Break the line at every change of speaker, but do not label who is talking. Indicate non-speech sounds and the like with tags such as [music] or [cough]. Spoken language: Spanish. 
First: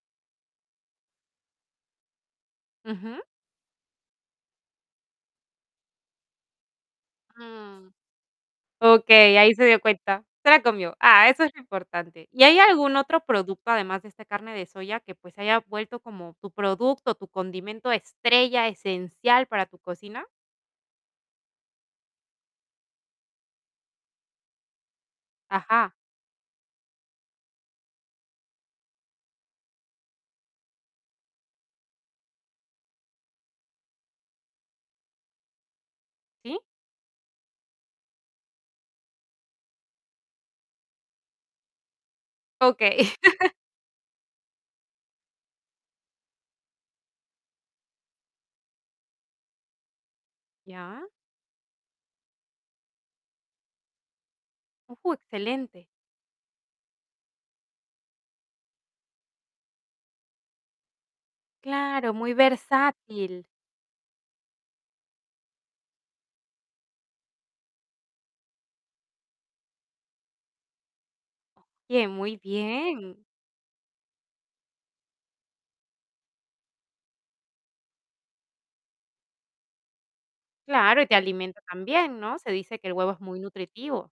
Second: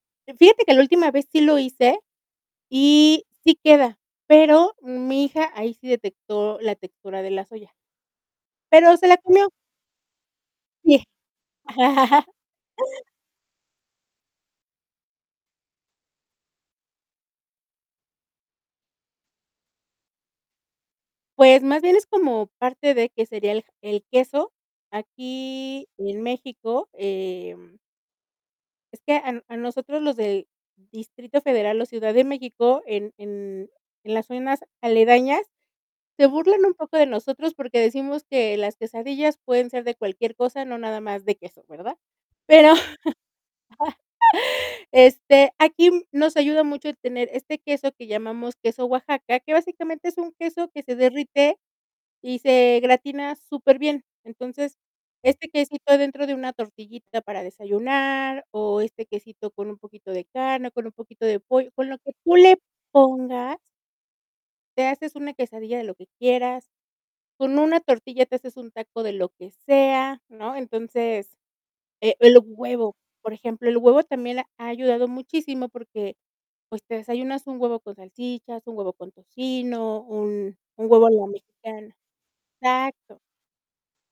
Eh, fíjate que la última vez sí lo hice
Ujú.
y sí queda, pero, mi hija ahí sí detectó la textura de la soya.
Mm,
Pero, se la
okey,
comió.
ahí se dio cuenta. Se la comió.
Sí.
Ah, eso es lo importante,
[laughs]
¿y hay algún otro producto además de esta carne de soya que, pues, se haya vuelto como tu producto, tu condimento estrella, esencial para tu cocina?
Pues, más bien es como parte de, ¿qué sería, el el queso? Aquí,
Ajá.
en México, em es que a a nosotros los del Distrito Federal o Ciudad de México, en en en las zonas aledañas, se
¿Sí?
burlan un poco de nosotros porque, decimos que las quesadillas pueden ser de cualquier cosa, no nada más de queso, ¿verdad? Pero,
Okey. [laughs]
[laughs] este, aquí nos ayuda mucho el tener este queso que llamamos queso Oaxaca, que básicamente es un queso que se
Ya.
derrite y se gratina superbién. Entonces,
Ujú.
este
Excelente.
quesito adentro de una tortillita para desayunar, o este quesito con un poquito de carne, con un poquito de pollo, con lo
Claro,
que
muy
tú le
versátil.
pongas te haces una quesadilla de lo que quieras. Con una tortilla te haces un taco de lo que sea, ¿no? Entonces,
Bien,
eh,
muy
el huevo,
bien.
por ejemplo, el huevo también ha ayudado muchísimo porque, pues, te desayunas un huevo con salchichas, un huevo con tocino, un un
Claro, y
huevo a
te
la
alimenta
mexicana.
también, ¿no? Se dice que el huevo es
Exacto.
muy nutritivo.